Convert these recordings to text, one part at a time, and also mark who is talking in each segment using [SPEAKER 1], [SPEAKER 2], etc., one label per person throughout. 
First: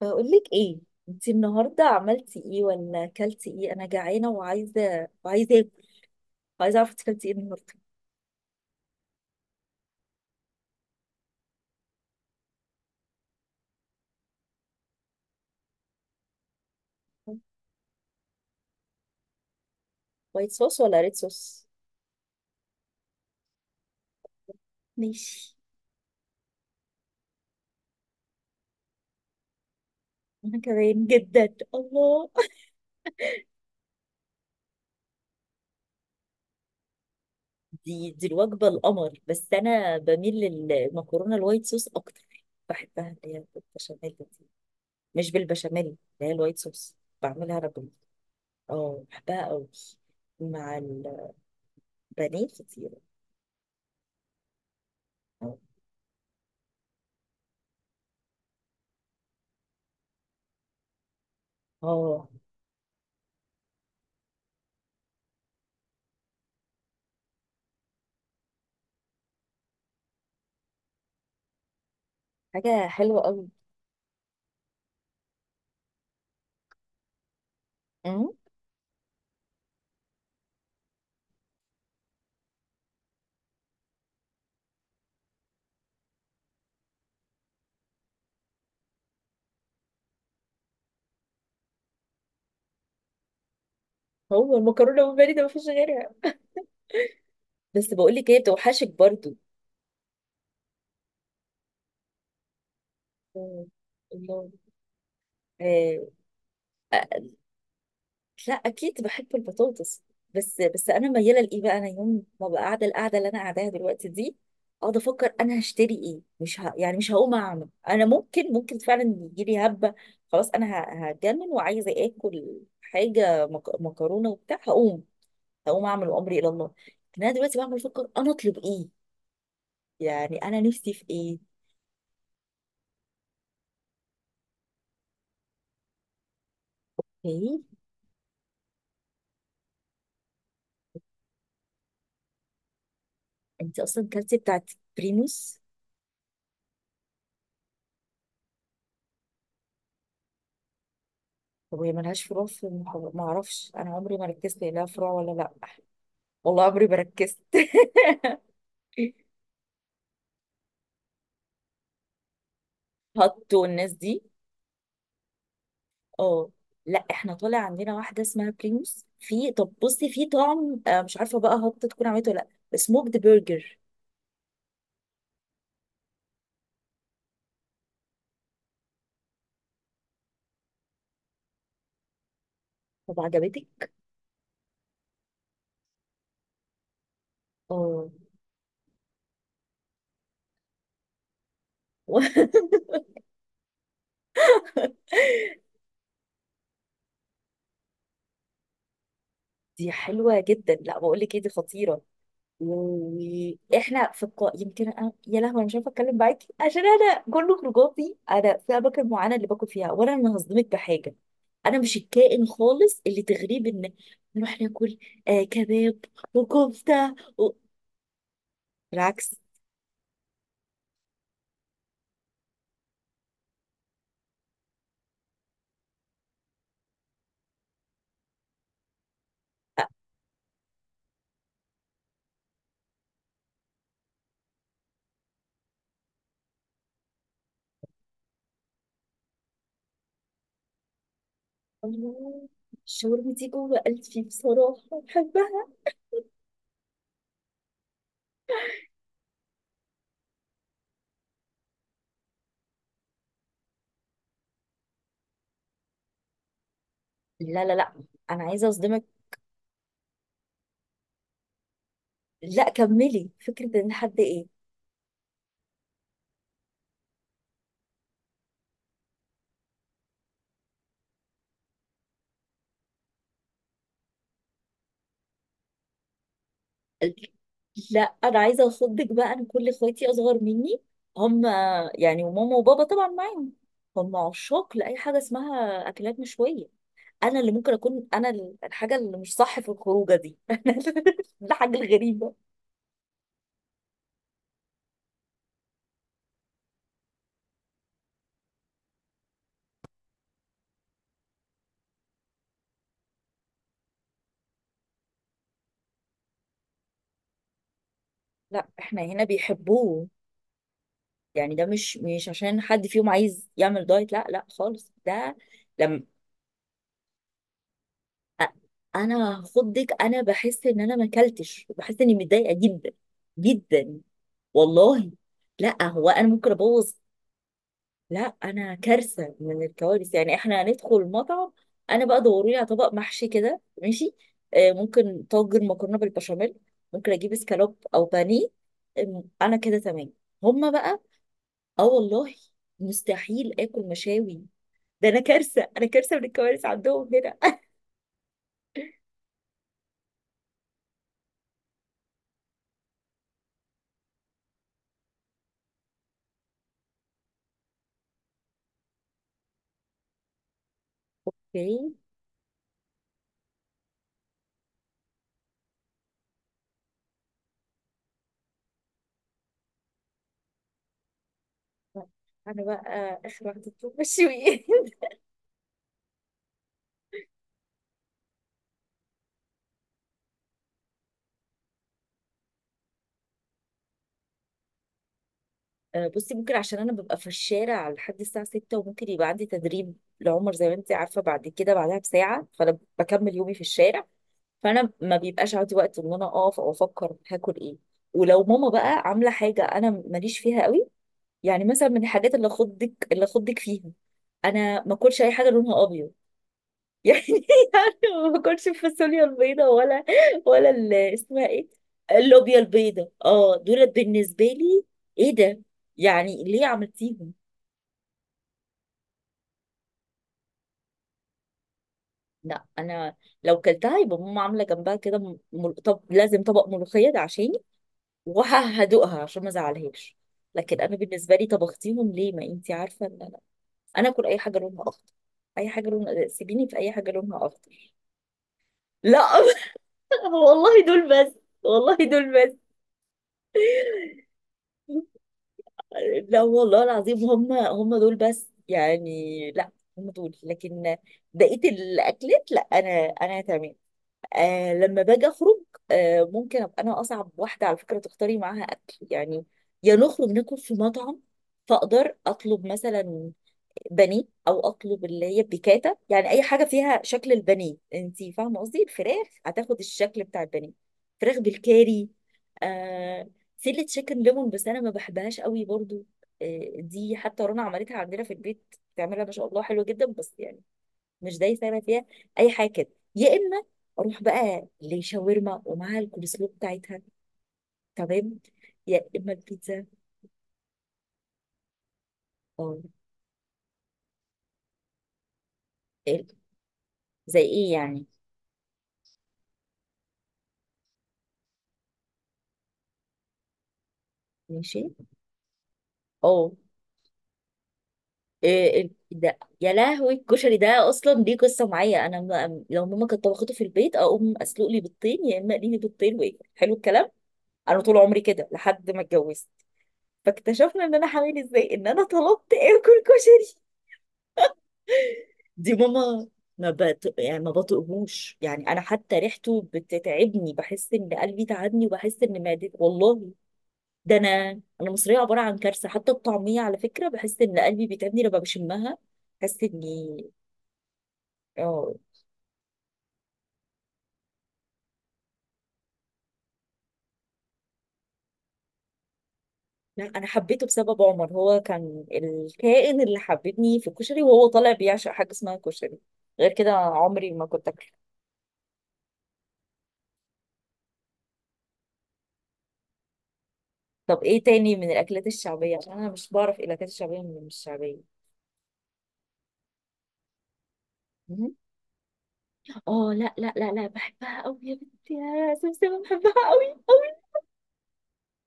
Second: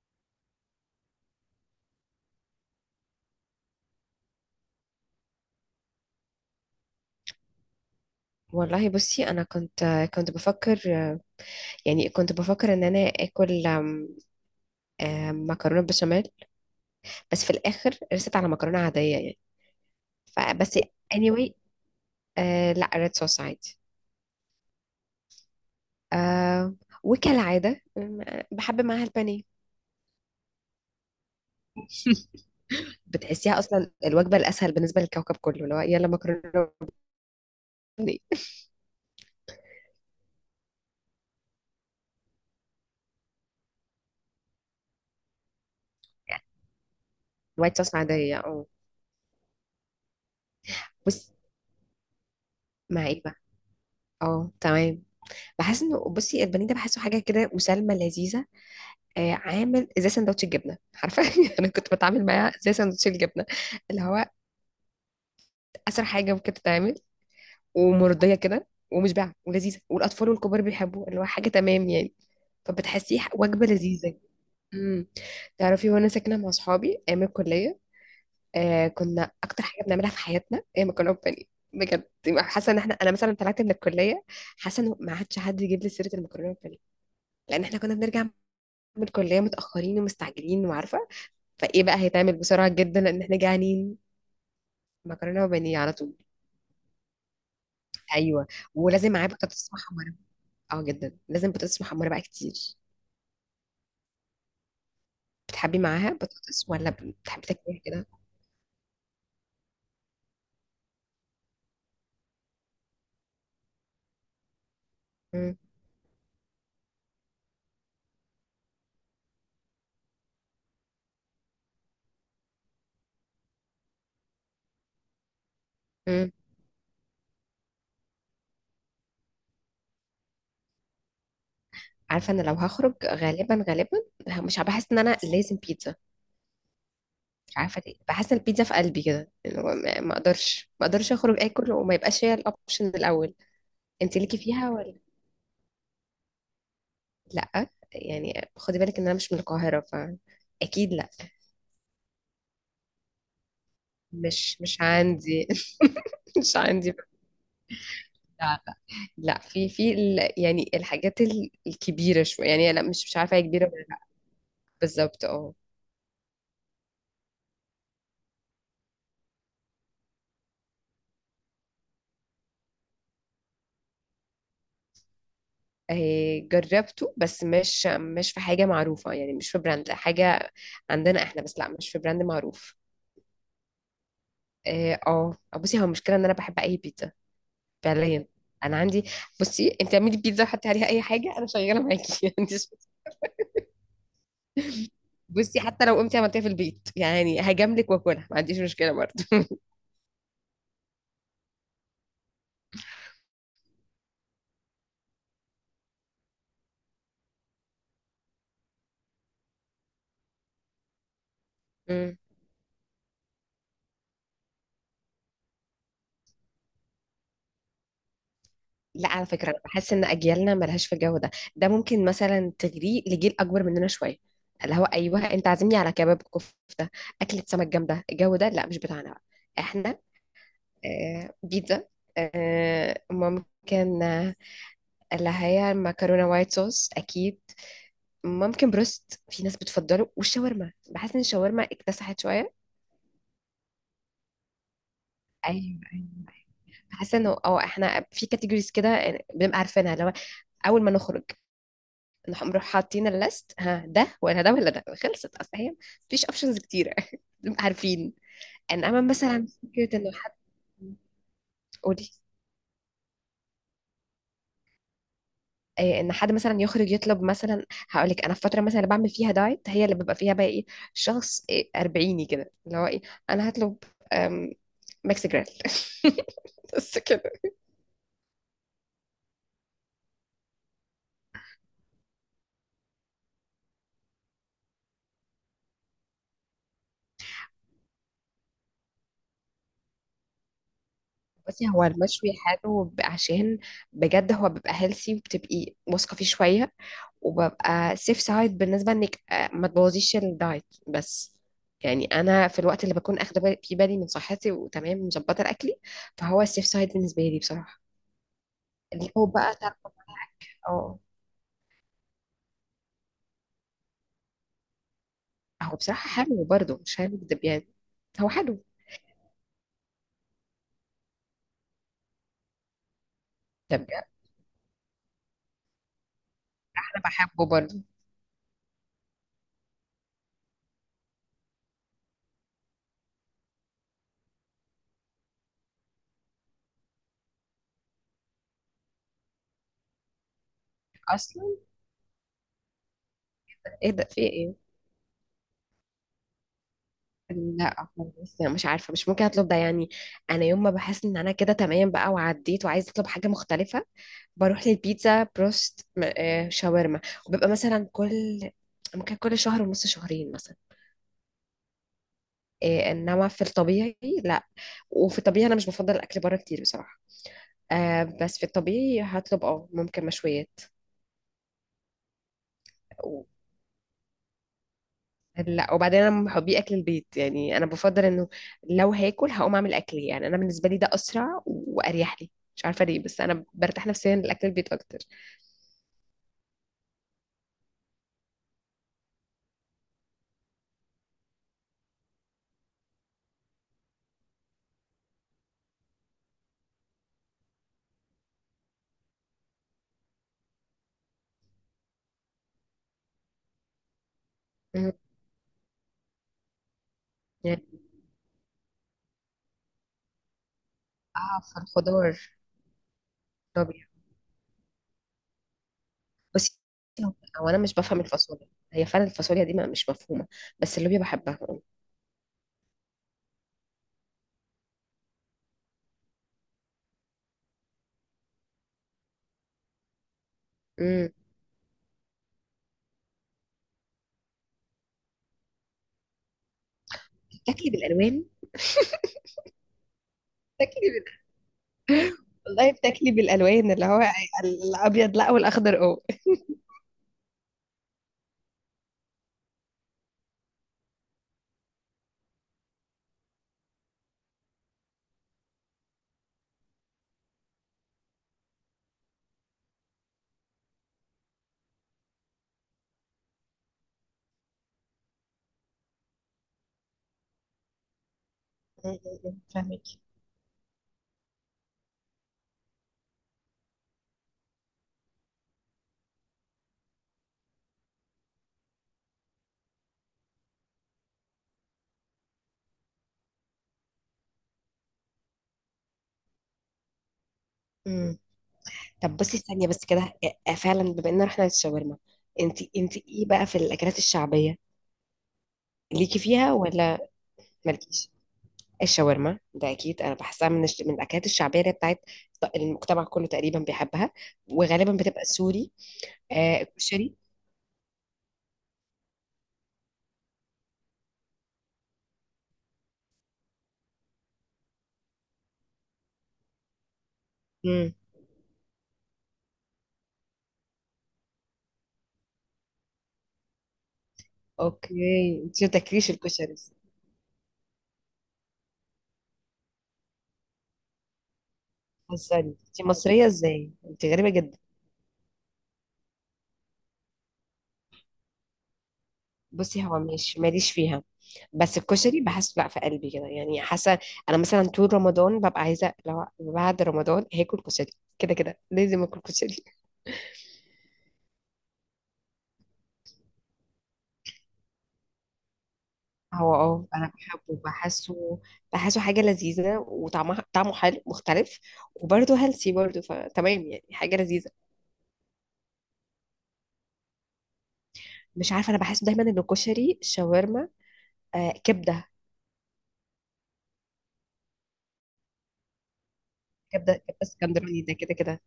[SPEAKER 1] بقولك ايه؟ انتي النهارده عملتي ايه ولا اكلتي ايه؟ انا جعانه وعايزه اكل. عايزه اعرف انتي اكلتي ايه النهارده؟
[SPEAKER 2] والله، بصي، انا كنت بفكر، يعني كنت بفكر ان انا اكل أم، أم، مكرونه بشاميل. بس في الاخر رست على مكرونه عاديه يعني.
[SPEAKER 1] وايت
[SPEAKER 2] فبس
[SPEAKER 1] صوص ولا ريد
[SPEAKER 2] anyway.
[SPEAKER 1] صوص؟
[SPEAKER 2] آه، لا ريد صوص عادي.
[SPEAKER 1] ماشي.
[SPEAKER 2] آه. وكالعاده بحب معاها البانيه.
[SPEAKER 1] انا كمان جدا، الله.
[SPEAKER 2] بتحسيها اصلا الوجبه الاسهل بالنسبه للكوكب كله، اللي هو يلا مكرونه
[SPEAKER 1] دي
[SPEAKER 2] بانيه.
[SPEAKER 1] دي الوجبه القمر، بس انا بميل للمكرونه الوايت صوص اكتر، بحبها اللي هي بالبشاميل دي. مش بالبشاميل، اللي هي الوايت صوص. بعملها انا
[SPEAKER 2] وايت صوص عاديه، اه.
[SPEAKER 1] اه بحبها قوي مع
[SPEAKER 2] بص.
[SPEAKER 1] البانيه كتير.
[SPEAKER 2] مع ايه بقى؟ اه، تمام. بحس انه، بصي، البانيه ده بحسه حاجه كده مسالمه لذيذه. آه، عامل زي سندوتش الجبنه، عارفه؟ انا كنت بتعامل
[SPEAKER 1] اه،
[SPEAKER 2] معاها زي سندوتش الجبنه، اللي هو اسرع حاجه ممكن تتعمل، ومرضيه كده ومشبعه ولذيذه، والاطفال والكبار بيحبوه، اللي هو حاجه تمام يعني.
[SPEAKER 1] حاجه
[SPEAKER 2] فبتحسيه
[SPEAKER 1] حلوه قوي.
[SPEAKER 2] وجبه لذيذه. امم تعرفي، وانا ساكنه مع اصحابي ايام الكليه، آه كنا اكتر حاجه بنعملها في حياتنا هي مكرونه بانيه. بجد، يبقى حاسه ان احنا، انا مثلا طلعت من الكليه، حاسه ان ما عادش حد يجيب لي سيره المكرونه بانيه. لان احنا كنا بنرجع من الكليه متاخرين ومستعجلين وعارفه، فايه بقى هيتعمل بسرعه جدا لان احنا جعانين.
[SPEAKER 1] هو المكرونه بالبانيه ده
[SPEAKER 2] مكرونه
[SPEAKER 1] مفيش
[SPEAKER 2] وبانيه على
[SPEAKER 1] غيرها؟
[SPEAKER 2] طول.
[SPEAKER 1] بس بقول لك ايه،
[SPEAKER 2] ايوه.
[SPEAKER 1] بتوحشك
[SPEAKER 2] ولازم معاه
[SPEAKER 1] برضو.
[SPEAKER 2] بطاطس محمره. اه جدا، لازم بطاطس محمره بقى كتير.
[SPEAKER 1] آه، الله.
[SPEAKER 2] بتحبي
[SPEAKER 1] آه،
[SPEAKER 2] معاها بطاطس ولا
[SPEAKER 1] آه،
[SPEAKER 2] بتحبي تاكليها كده؟
[SPEAKER 1] لا اكيد بحب البطاطس. بس انا مياله لايه بقى، انا يوم ما بقى قاعده القعده اللي انا قاعداها دلوقتي دي اقعد افكر
[SPEAKER 2] مم.
[SPEAKER 1] انا هشتري ايه، مش يعني مش هقوم اعمل، انا ممكن فعلا يجي لي هبه. خلاص انا هتجنن وعايزه اكل حاجه مكرونه وبتاع، هقوم اعمل
[SPEAKER 2] مم.
[SPEAKER 1] وامري الى الله. لكن انا دلوقتي بعمل افكر انا اطلب ايه؟ يعني انا نفسي في
[SPEAKER 2] عارفه، انا لو هخرج غالبا غالبا مش بحس ان انا لازم بيتزا. مش
[SPEAKER 1] ايه؟
[SPEAKER 2] عارفه ليه، بحس ان البيتزا في قلبي كده، اللي هو ما اقدرش اخرج اكل وما يبقاش هي الاوبشن الاول.
[SPEAKER 1] انت اصلا
[SPEAKER 2] انت
[SPEAKER 1] كلتي
[SPEAKER 2] ليكي فيها
[SPEAKER 1] بتاعت
[SPEAKER 2] ولا؟
[SPEAKER 1] بريموس؟
[SPEAKER 2] لا يعني، خدي بالك ان انا مش من القاهره، ف اكيد لا.
[SPEAKER 1] طب وهي ملهاش فروع في المحافظة؟ ما اعرفش، انا عمري ما
[SPEAKER 2] مش
[SPEAKER 1] ركزت هي
[SPEAKER 2] مش
[SPEAKER 1] لها فروع ولا
[SPEAKER 2] عندي.
[SPEAKER 1] لا.
[SPEAKER 2] مش
[SPEAKER 1] والله عمري
[SPEAKER 2] عندي.
[SPEAKER 1] ما ركزت.
[SPEAKER 2] لا لا، في يعني الحاجات الكبيرة شوية، يعني لا مش عارفة هي
[SPEAKER 1] هاتو
[SPEAKER 2] كبيرة ولا
[SPEAKER 1] الناس
[SPEAKER 2] لا.
[SPEAKER 1] دي.
[SPEAKER 2] بالظبط اه.
[SPEAKER 1] اه، لا احنا طالع عندنا واحده اسمها بريموس. في طب بصي، في طعم، آه، مش عارفه بقى هات تكون عملته ولا لا، سموكد برجر.
[SPEAKER 2] آه، جربته بس مش في حاجة معروفة يعني، مش في براند، لا حاجة عندنا احنا، بس لا مش في براند معروف.
[SPEAKER 1] طب عجبتك؟
[SPEAKER 2] اه. آه. بصي، هو المشكلة ان انا بحب اي بيتزا
[SPEAKER 1] اه.
[SPEAKER 2] فعليا. انا عندي، بصي، انت اعملي بيتزا وحطي عليها اي حاجة، انا شغالة معاكي. انت، بصي، حتى لو قمتي عملتيها في البيت يعني هجاملك واكلها، ما عنديش مشكلة برضه.
[SPEAKER 1] دي حلوه جدا. لا بقول لك ايه، دي خطيره. واحنا في القاء يمكن يا لهوي انا مش عارفه اتكلم معاكي، عشان انا كل خروجاتي انا في اماكن معينه اللي باكل فيها، وانا هصدمك بحاجه. انا مش الكائن خالص اللي تغريب ان نروح ناكل. آه كباب وكفته
[SPEAKER 2] لا، على
[SPEAKER 1] بالعكس.
[SPEAKER 2] فكرة، أنا بحس إن أجيالنا ملهاش في الجو ده. ده ممكن مثلا تجري لجيل أكبر مننا شوية، اللي هو أيوه أنت عازمني على كباب كفتة، أكلة سمك جامدة. الجو ده لا مش بتاعنا بقى.
[SPEAKER 1] آه،
[SPEAKER 2] إحنا، آه، بيتزا، آه ممكن، اللي هي المكرونة وايت صوص أكيد، ممكن بروست، في ناس بتفضله، والشاورما، بحس إن الشاورما اكتسحت
[SPEAKER 1] الله،
[SPEAKER 2] شوية.
[SPEAKER 1] الشاورما دي جوه قلبي بصراحه، بحبها.
[SPEAKER 2] أيوه. أيوه، أيوه. بحس إنه أه إحنا في كاتيجوريز كده، آه، بنبقى عارفينها، اللي هو أول ما نخرج نروح حاطين الليست، ها ده ولا ده ولا ده، خلصت. اصل هي مفيش اوبشنز كتيره.
[SPEAKER 1] لا
[SPEAKER 2] بنبقى
[SPEAKER 1] لا لا،
[SPEAKER 2] عارفين.
[SPEAKER 1] انا عايزه
[SPEAKER 2] انما
[SPEAKER 1] اصدمك.
[SPEAKER 2] مثلا فكره انه حد... قولي.
[SPEAKER 1] لا كملي، فكره ان حد ايه.
[SPEAKER 2] إيه؟ ان حد مثلا يخرج يطلب، مثلا هقول لك انا في فتره مثلا اللي بعمل فيها دايت، هي اللي ببقى فيها بقى ايه، شخص إيه اربعيني كده اللي هو ايه. انا هطلب أم، ميكس جريل. بس كده.
[SPEAKER 1] لا انا عايزه اخضك بقى، انا كل اخواتي اصغر مني، هم يعني، وماما وبابا طبعا معاهم، هم عشاق لاي حاجه اسمها اكلات مشويه. انا اللي ممكن اكون انا الحاجه اللي مش صح في الخروجه دي.
[SPEAKER 2] بس
[SPEAKER 1] الحاجه
[SPEAKER 2] هو المشوي
[SPEAKER 1] الغريبه.
[SPEAKER 2] حلو عشان بجد هو بيبقى هيلثي، وبتبقي واثقه فيه شويه، وببقى سيف سايد بالنسبة، انك آه، ما تبوظيش الدايت بس. يعني انا في الوقت اللي بكون اخده في بالي من صحتي وتمام مظبطة اكلي، فهو السيف سايد بالنسبة لي بصراحة.
[SPEAKER 1] لا احنا
[SPEAKER 2] اللي
[SPEAKER 1] هنا
[SPEAKER 2] هو بقى تاكل.
[SPEAKER 1] بيحبوه.
[SPEAKER 2] اه.
[SPEAKER 1] يعني ده مش عشان حد فيهم عايز يعمل دايت، لا لا خالص ده.
[SPEAKER 2] هو
[SPEAKER 1] لما
[SPEAKER 2] بصراحة حلو برضه، مش هنكدب يعني. هو
[SPEAKER 1] أ-
[SPEAKER 2] حلو.
[SPEAKER 1] انا هخضك، انا بحس ان انا ما اكلتش، بحس اني متضايقه جدا
[SPEAKER 2] طب.
[SPEAKER 1] جدا والله. لا هو انا ممكن ابوظ.
[SPEAKER 2] انا بحبه برضه.
[SPEAKER 1] لا انا كارثه من الكوارث، يعني احنا هندخل المطعم انا بقى دوري لي على طبق محشي كده، ماشي. آه ممكن طاجن مكرونه بالبشاميل، ممكن اجيب اسكالوب او بانيه. آم، انا كده تمام. هما بقى
[SPEAKER 2] اصلا
[SPEAKER 1] اه والله مستحيل اكل
[SPEAKER 2] ايه ده، في
[SPEAKER 1] مشاوي.
[SPEAKER 2] ايه؟
[SPEAKER 1] ده انا كارثه، انا كارثه من الكوارث عندهم هنا.
[SPEAKER 2] لا خالص، انا مش عارفه، مش ممكن اطلب ده يعني. انا يوم ما بحس ان انا كده تمام بقى وعديت وعايزه اطلب حاجه مختلفه، بروح للبيتزا، بروست، شاورما. وببقى مثلا كل، ممكن كل شهر ونص، شهرين مثلا. آه، انما في الطبيعي لا. وفي الطبيعي انا مش بفضل الاكل بره كتير بصراحه. آه، بس في الطبيعي هطلب اه، ممكن مشويات
[SPEAKER 1] انا بقى
[SPEAKER 2] و-
[SPEAKER 1] اخر واحده بتوع مشويات.
[SPEAKER 2] لا. وبعدين انا من محبي اكل البيت يعني، انا بفضل انه لو هاكل هقوم اعمل اكلي. يعني انا بالنسبه لي ده اسرع واريح لي، مش عارفه ليه، بس انا برتاح نفسيا لاكل البيت اكتر.
[SPEAKER 1] آه، بصي، ممكن عشان انا ببقى في الشارع لحد الساعه 6 وممكن يبقى عندي تدريب لعمر، زي ما انت عارفه، بعد كده بعدها بساعه، فانا بكمل يومي في الشارع. فانا ما بيبقاش عندي وقت ان انا اقف او افكر هاكل ايه. ولو ماما بقى عامله حاجه انا ماليش فيها قوي. يعني مثلا من الحاجات اللي اخضك فيها، انا
[SPEAKER 2] مم.
[SPEAKER 1] ما اكلش اي حاجه لونها ابيض. يعني.
[SPEAKER 2] يعني.
[SPEAKER 1] يعني ما باكلش الفاصوليا البيضاء، ولا
[SPEAKER 2] اه،
[SPEAKER 1] اسمها
[SPEAKER 2] في
[SPEAKER 1] ايه،
[SPEAKER 2] الخضار.
[SPEAKER 1] اللوبيا البيضاء، اه دول بالنسبه لي. ايه ده؟ يعني
[SPEAKER 2] بس
[SPEAKER 1] ليه عملتيهم؟
[SPEAKER 2] هو انا مش بفهم الفاصوليا، هي فعلا الفاصوليا دي مش مفهومه، بس اللوبيا بحبها.
[SPEAKER 1] لا، انا لو كلتها يبقى ماما عامله جنبها كده طب لازم طبق ملوخيه ده عشاني، وهدوقها عشان ما ازعلهاش. لكن انا
[SPEAKER 2] امم.
[SPEAKER 1] بالنسبه لي، طبختيهم ليه؟ ما انتي عارفه ان انا، انا اكل اي حاجه لونها اخضر، اي حاجه لونها، سيبيني في اي حاجه لونها
[SPEAKER 2] بتاكلي
[SPEAKER 1] اخضر.
[SPEAKER 2] بالالوان؟
[SPEAKER 1] لا. والله
[SPEAKER 2] بتاكلي
[SPEAKER 1] دول
[SPEAKER 2] بال...
[SPEAKER 1] بس. والله دول بس.
[SPEAKER 2] والله بتاكلي بالالوان، اللي هو الابيض لا والاخضر اه.
[SPEAKER 1] لا والله العظيم هم هم دول بس يعني، لا، هم دول. لكن بقية الأكلات، لا أنا، أنا تمام. آه لما باجي اخرج، آه ممكن ابقى انا اصعب واحده على فكره تختاري معاها اكل يعني. يا نخرج ناكل في مطعم فاقدر اطلب مثلا بانيه، او اطلب اللي هي بيكاتا، يعني اي حاجه فيها شكل البانيه، انت فاهمه قصدي،
[SPEAKER 2] مم،
[SPEAKER 1] الفراخ
[SPEAKER 2] مم،
[SPEAKER 1] هتاخد
[SPEAKER 2] فاهمك.
[SPEAKER 1] الشكل بتاع البانيه. فراخ بالكاري، آه سله تشيكن ليمون، بس انا ما بحبهاش قوي برضو. آه دي حتى رنا عملتها عندنا في البيت، بتعملها ما شاء الله حلو جدا، بس يعني مش دايسه انا فيها اي حاجه كده. يا اما اروح بقى لشاورما ومعاها الكولسلو بتاعتها،
[SPEAKER 2] مم.
[SPEAKER 1] تمام، يا
[SPEAKER 2] طب
[SPEAKER 1] اما
[SPEAKER 2] بصي ثانيه بس
[SPEAKER 1] البيتزا.
[SPEAKER 2] كده. آه، فعلا، بما ان احنا الشاورما، انت
[SPEAKER 1] اه،
[SPEAKER 2] انت ايه بقى في الاكلات الشعبيه؟ ليكي
[SPEAKER 1] ال-
[SPEAKER 2] فيها ولا
[SPEAKER 1] زي ايه يعني؟
[SPEAKER 2] مالكيش؟ الشاورما ده اكيد انا بحسها من من الاكلات الشعبيه، اللي هي بتاعت المجتمع كله تقريبا بيحبها.
[SPEAKER 1] ماشي.
[SPEAKER 2] وغالبا بتبقى سوري.
[SPEAKER 1] اه،
[SPEAKER 2] آه الكشري.
[SPEAKER 1] إيه ده يا لهوي، الكشري ده اصلا ليه قصه معايا، انا ما، لو ماما كانت طبخته في البيت اقوم اسلق لي بيضتين، يا اما اقلي لي بيضتين وايه، حلو الكلام. انا طول عمري كده لحد ما اتجوزت، فاكتشفنا ان انا حامل ازاي ان انا طلبت اكل كشري.
[SPEAKER 2] اوكي، انت ما
[SPEAKER 1] دي
[SPEAKER 2] تاكليش
[SPEAKER 1] ماما،
[SPEAKER 2] الكشري؟
[SPEAKER 1] ما بط... يعني ما بطقهوش يعني، انا حتى ريحته بتتعبني، بحس ان قلبي تعبني وبحس
[SPEAKER 2] بتهزري؟
[SPEAKER 1] ان معدتي
[SPEAKER 2] انت مصريه
[SPEAKER 1] والله.
[SPEAKER 2] ازاي؟ انت
[SPEAKER 1] ده
[SPEAKER 2] غريبه
[SPEAKER 1] انا،
[SPEAKER 2] جدا.
[SPEAKER 1] انا مصريه عباره عن كارثه، حتى الطعميه على فكره بحس ان قلبي بيتعبني لما بشمها، بحس
[SPEAKER 2] بصي هو
[SPEAKER 1] اني
[SPEAKER 2] مش ماليش فيها، بس
[SPEAKER 1] اه.
[SPEAKER 2] الكشري بحسه لا في قلبي كده يعني، حاسه انا مثلا طول رمضان ببقى عايزه، لو بعد رمضان هاكل كشري، كده كده لازم اكل كشري.
[SPEAKER 1] لا انا حبيته بسبب عمر، هو كان الكائن اللي حببني في الكشري، وهو طالع بيعشق حاجه اسمها كشري. غير
[SPEAKER 2] هو
[SPEAKER 1] كده
[SPEAKER 2] اه انا
[SPEAKER 1] عمري ما
[SPEAKER 2] بحبه،
[SPEAKER 1] كنت اكله.
[SPEAKER 2] بحسه، بحسه حاجه لذيذه وطعمها طعمه حلو مختلف، وبرده هيلثي برده، فتمام يعني، حاجه
[SPEAKER 1] طب ايه
[SPEAKER 2] لذيذه.
[SPEAKER 1] تاني من الاكلات الشعبيه؟ عشان انا مش بعرف الاكلات الشعبيه من مش الشعبيه.
[SPEAKER 2] مش عارفه، انا بحس دايما ان الكشري، شاورما، آه كبده
[SPEAKER 1] اه لا لا لا لا بحبها قوي يا بنتي يا سمسمة، بحبها قوي
[SPEAKER 2] كبده كبده
[SPEAKER 1] قوي.
[SPEAKER 2] اسكندراني ده كده كده.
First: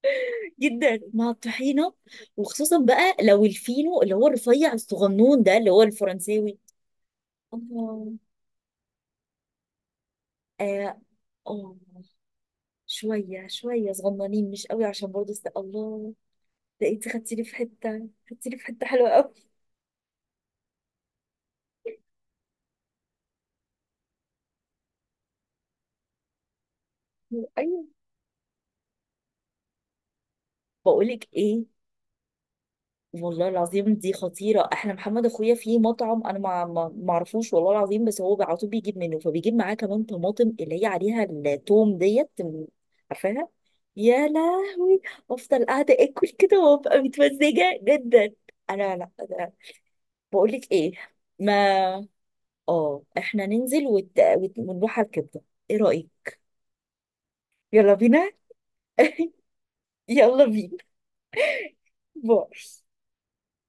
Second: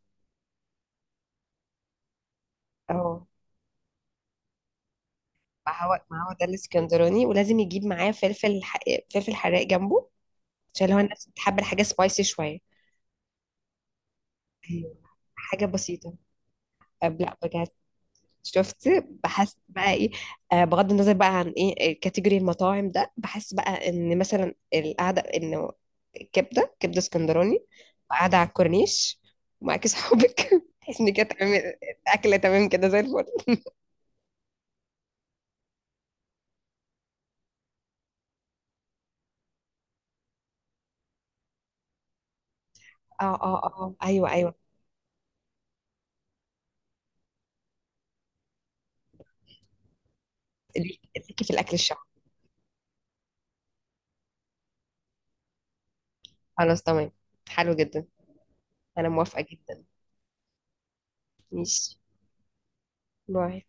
[SPEAKER 1] جدا مع الطحينة، وخصوصا بقى
[SPEAKER 2] اه،
[SPEAKER 1] لو الفينو اللي هو الرفيع الصغنون ده اللي هو
[SPEAKER 2] ما هو ده
[SPEAKER 1] الفرنساوي.
[SPEAKER 2] الاسكندراني، ولازم يجيب معاه
[SPEAKER 1] الله.
[SPEAKER 2] فلفل فلفل حراق جنبه، عشان
[SPEAKER 1] اه
[SPEAKER 2] هو الناس بتحب
[SPEAKER 1] اه.
[SPEAKER 2] الحاجة سبايسي شوية.
[SPEAKER 1] شوية شوية صغننين، مش قوي
[SPEAKER 2] ايوه.
[SPEAKER 1] عشان برضه
[SPEAKER 2] حاجة
[SPEAKER 1] الله.
[SPEAKER 2] بسيطة.
[SPEAKER 1] ده انت
[SPEAKER 2] لا
[SPEAKER 1] خدتيلي في
[SPEAKER 2] بجد.
[SPEAKER 1] حتة، خدتيلي في حتة
[SPEAKER 2] شفت؟
[SPEAKER 1] حلوة قوي.
[SPEAKER 2] بحس بقى ايه، آه، بغض النظر بقى عن ايه كاتيجوري المطاعم ده، بحس بقى ان مثلا القعدة انه كبدة، كبدة اسكندراني،
[SPEAKER 1] ايوه،
[SPEAKER 2] وقاعدة على الكورنيش ومعاكي صحابك، تحس ان كده
[SPEAKER 1] بقولك
[SPEAKER 2] تمام.
[SPEAKER 1] ايه،
[SPEAKER 2] الأكلة تمام كده زي الفل.
[SPEAKER 1] والله العظيم دي خطيرة، احنا محمد اخويا في مطعم انا ما اعرفوش والله العظيم، بس هو على طول بيجيب منه، فبيجيب معاه كمان طماطم اللي هي عليها التوم ديت،
[SPEAKER 2] اه
[SPEAKER 1] عارفاها؟
[SPEAKER 2] اه اه،
[SPEAKER 1] يا
[SPEAKER 2] ايوه ايوه.
[SPEAKER 1] لهوي. افضل قاعدة اكل كده وابقى متمزجة جدا. انا لا، أنا بقول لك ايه،
[SPEAKER 2] ليك- ليكي في الأكل الشعبي؟
[SPEAKER 1] ما اه احنا ننزل ونروح ونروح على الكبدة، ايه رأيك؟
[SPEAKER 2] خلاص، تمام، حلو
[SPEAKER 1] يلا
[SPEAKER 2] جدا.
[SPEAKER 1] بينا.
[SPEAKER 2] انا موافقة جدا.
[SPEAKER 1] يلا بينا.
[SPEAKER 2] ماشي.
[SPEAKER 1] باي.
[SPEAKER 2] باي.